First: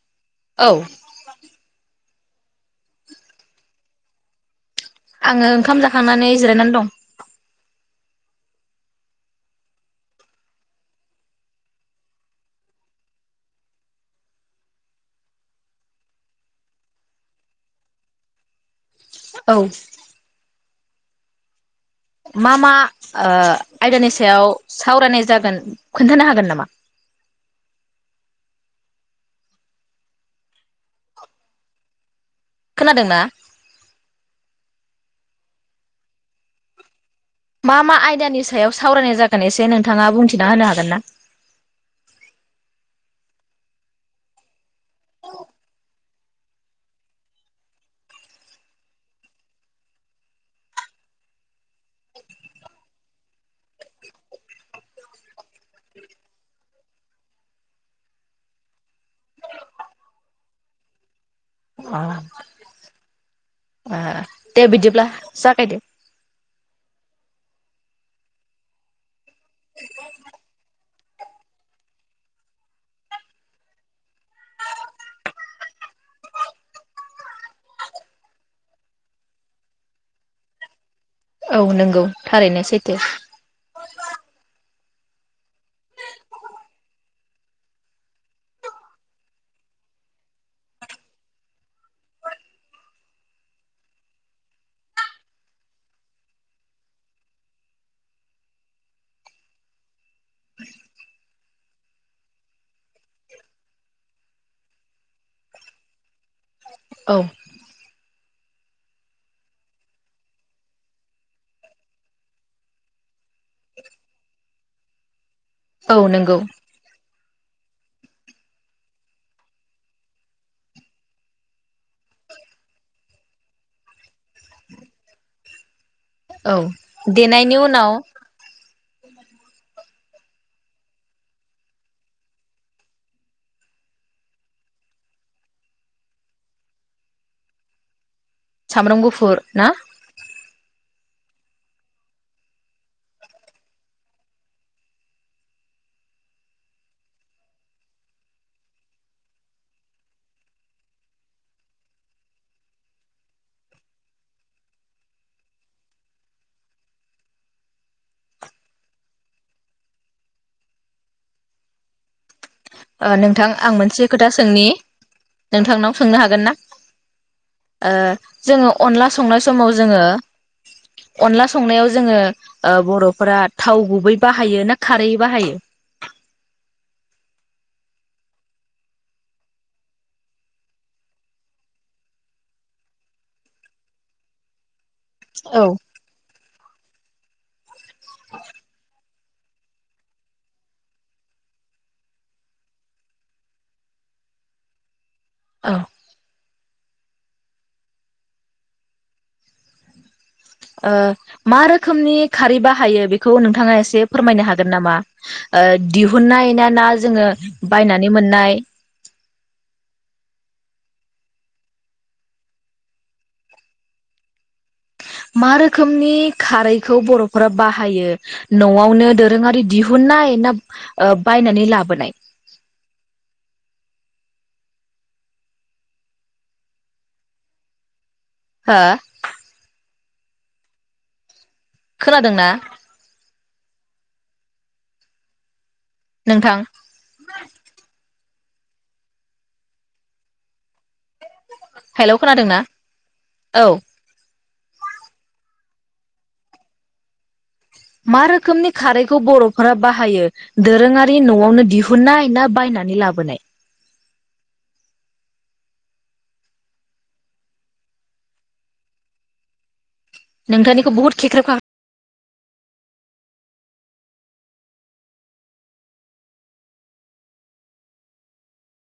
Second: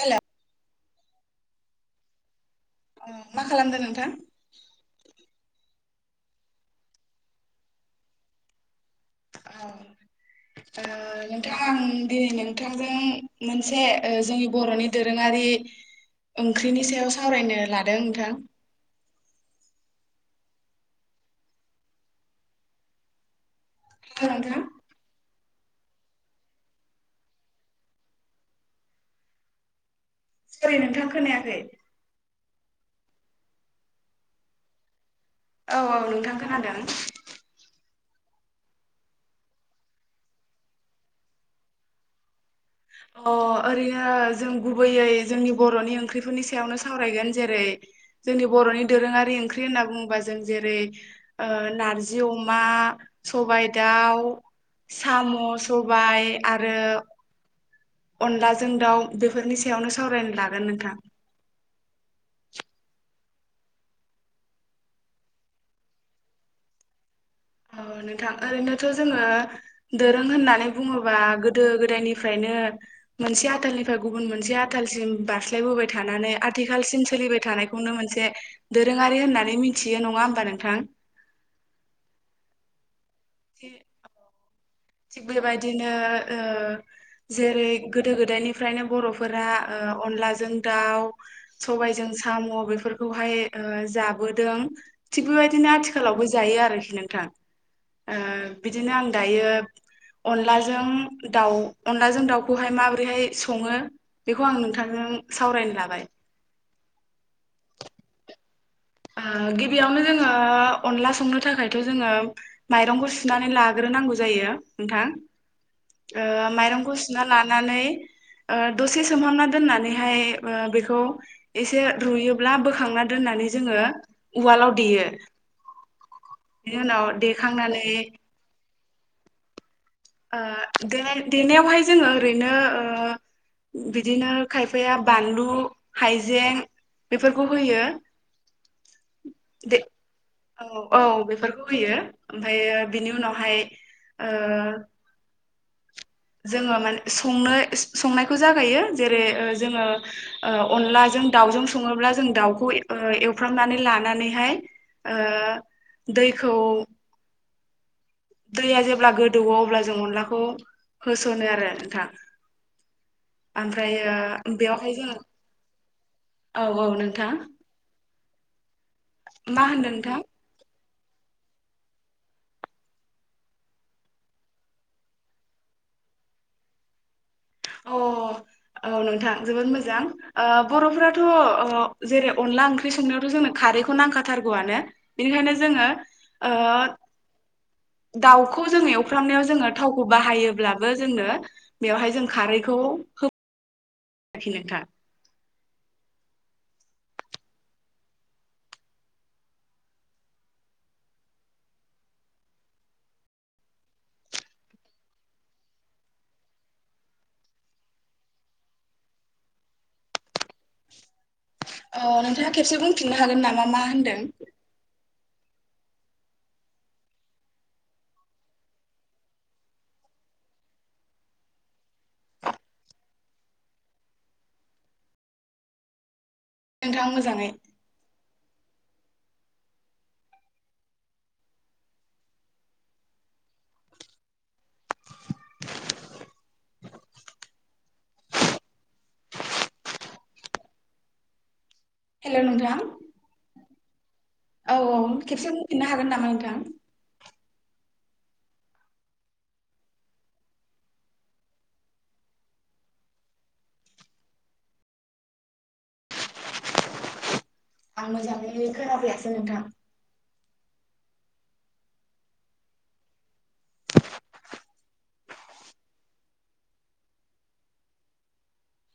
Hello औ अ मा खालामदों नोंथां? आङो ओंखाम जाखांनानै जिरायनानै दं। औ नोंथां आं दिनै नोंथांजों मोनसे ओ-जोंनि बरनि दोरोङारि ओंख्रिनि सायाव सावरायनो लादों नोंथां। औ मा मा ओ- आयदानि हेलौ सायाव नोंथां सावरायनाय जागोन? खोन्थानो हागोन नामा? सरि नोंथां खोनायाखै। खोनादोंना? औ औ नोंथां खोनादों। मा मा आयदानि सायाव सावरायनाय जागोन एसे नोंथाङा बुंथिना होनो हागोन ना? अ ओरैनो जों। गुबैयै जोंनि बरनि ओंख्रि। बेफोरनि सायावनो सावरायगोन जेरै जोंनि बरनि दोरोङारि ओंख्रि होनना बुङोबा जों जेरै ओ-नारजि अमा सबायाइ दाउ साम सबाय आरो। अनलाजों दाउ बेफोरनि सायावनो सावरायनो लागोन नोंथां। अ दे बिदिब्ला जागायदे। औ नोंथां ओरैनोथ' जोङो। दोरों होननानै बुङोबा गोदो गोदायनिफ्रायनो मोनसे आथालनिफ्राय गुबुन मोनसे आाथालसिम बारस्लायबोबाय थानानै आथिखालसिम सोलिबाय थानायखौनो मोनसे दोरोङारि होननानै मिथियो नङा होमबा नोंथां? औ नंगौ थारैनो सैथो। [unintelligible] थिग बेबायदिनो ओ- जेरै गोदो गोदायनिफ्रायनो बरफोरा ओ-अनलाजों दाउ सबायजों साम बेफोरखौहाय ओ-जाबोदों थिग बेबायदिनो आथिखालावबो जायो आरोखि नोंथां। ओ- बिदिनो आं दायो अनलाजों दाउ अनलाजों दाउखौहाय माबोरैहाय सङो बेखौ आं नोंथांजों सावरायनो लाबाय। औ ओ-गिबियावनो जोङो अनला संनो थाखायथ जोङो माइरंखौ सुनानै लाग्रोनांगौ जायो नोंथां। औ नंगौ ओ- माइरंखौ सुनानै लानानै ओ- दसे सोमहाबना दोननानैहाय ओ-बेखौ एसे रुयोब्ला बोखांना दोननानै जोङो उवालाव देयो औ बिनि उनाव देनायनि उनाव। देखांनानै ओ-देनाय देनायावहाय जोङो ओरैनो ओ-बिदिनो खायफाया बानलु हाइजें बेफोरखौ होयो। सामब्रामगुफुर ना? दे औ औ बेफोरखौ होयो ओमफायो बिनि उनावहाय ओ- जोङो माने संनो संनायखौ जागायो जेरै ओ-जोङो ओ-अनलाजों दाउजों सङोब्ला जों दाउखौ ओ- एवफ्रामनानै लानानैहाय ओ- दैखौ दैया जेब्ला गोदौवो अब्ला जों अनलाखौ होसनो आरो नोंथां। ओ- नोंथां आं मोनसे ओमफ्रायो खोथा सोंनि बेवहाय जोङो नोंथांनाव सोंनो हागोन ना? औ औ नोंथां ओ- जोङो। अनला संनाय मा समाव होनदों जोङो। नोंथां अनला संनायाव जोङो ओ- बरफोरा थाव गुबै बाहायो ना खारै बाहायो? अ औ नोंथां जोबोद मोजां ओ-बरफोराथ जेरै अनला ओंख्रि संनायावथ जोंनो खारैखौ नांखाथारगौआनो। बेनिखायनो औ जोङो। ओ दाउखौ जोङ एवफ्रामनायाव जोङो थावखौ बाहायोब्लाबो जोंनो बेवहाय जों खारैखौ हो [unintelligible] औ। ओ मा रोखोमनि खारै बाहायो बेखौ नोंथाङा एसे फोरमायनो हागोन नामा ओ दिहुनन्नाय ना ना जोङो बायनानै मोननाय अ नोंथाङा खेबसे बुंफिननो हागोन नामा मा होनदों? मा रोखोमनि खारैखौ बरफोरा बाहायो? नआवनो दोरोङारि दिहुनाय ना ओ बायनानै लाबोनाय? नोंथां मोजाङै [unintelligible] खोनादोंना? नोंथां। हेलौ नोंथां। औ। औ औ खेबसे बुंफिननो हागोन नामा नोंथां? मा रोखोमनि खारैखौ बरफोरा बाहायो? दोरोङारि नआवनो दिहुनाय ना बायनानै लाबोनाय? आं मोजाङै खोनाफैयासै नोंथां। नोंथांनिखौ बुहुद खेख्रेब ख्रा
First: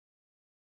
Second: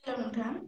हेलौ नोंथां।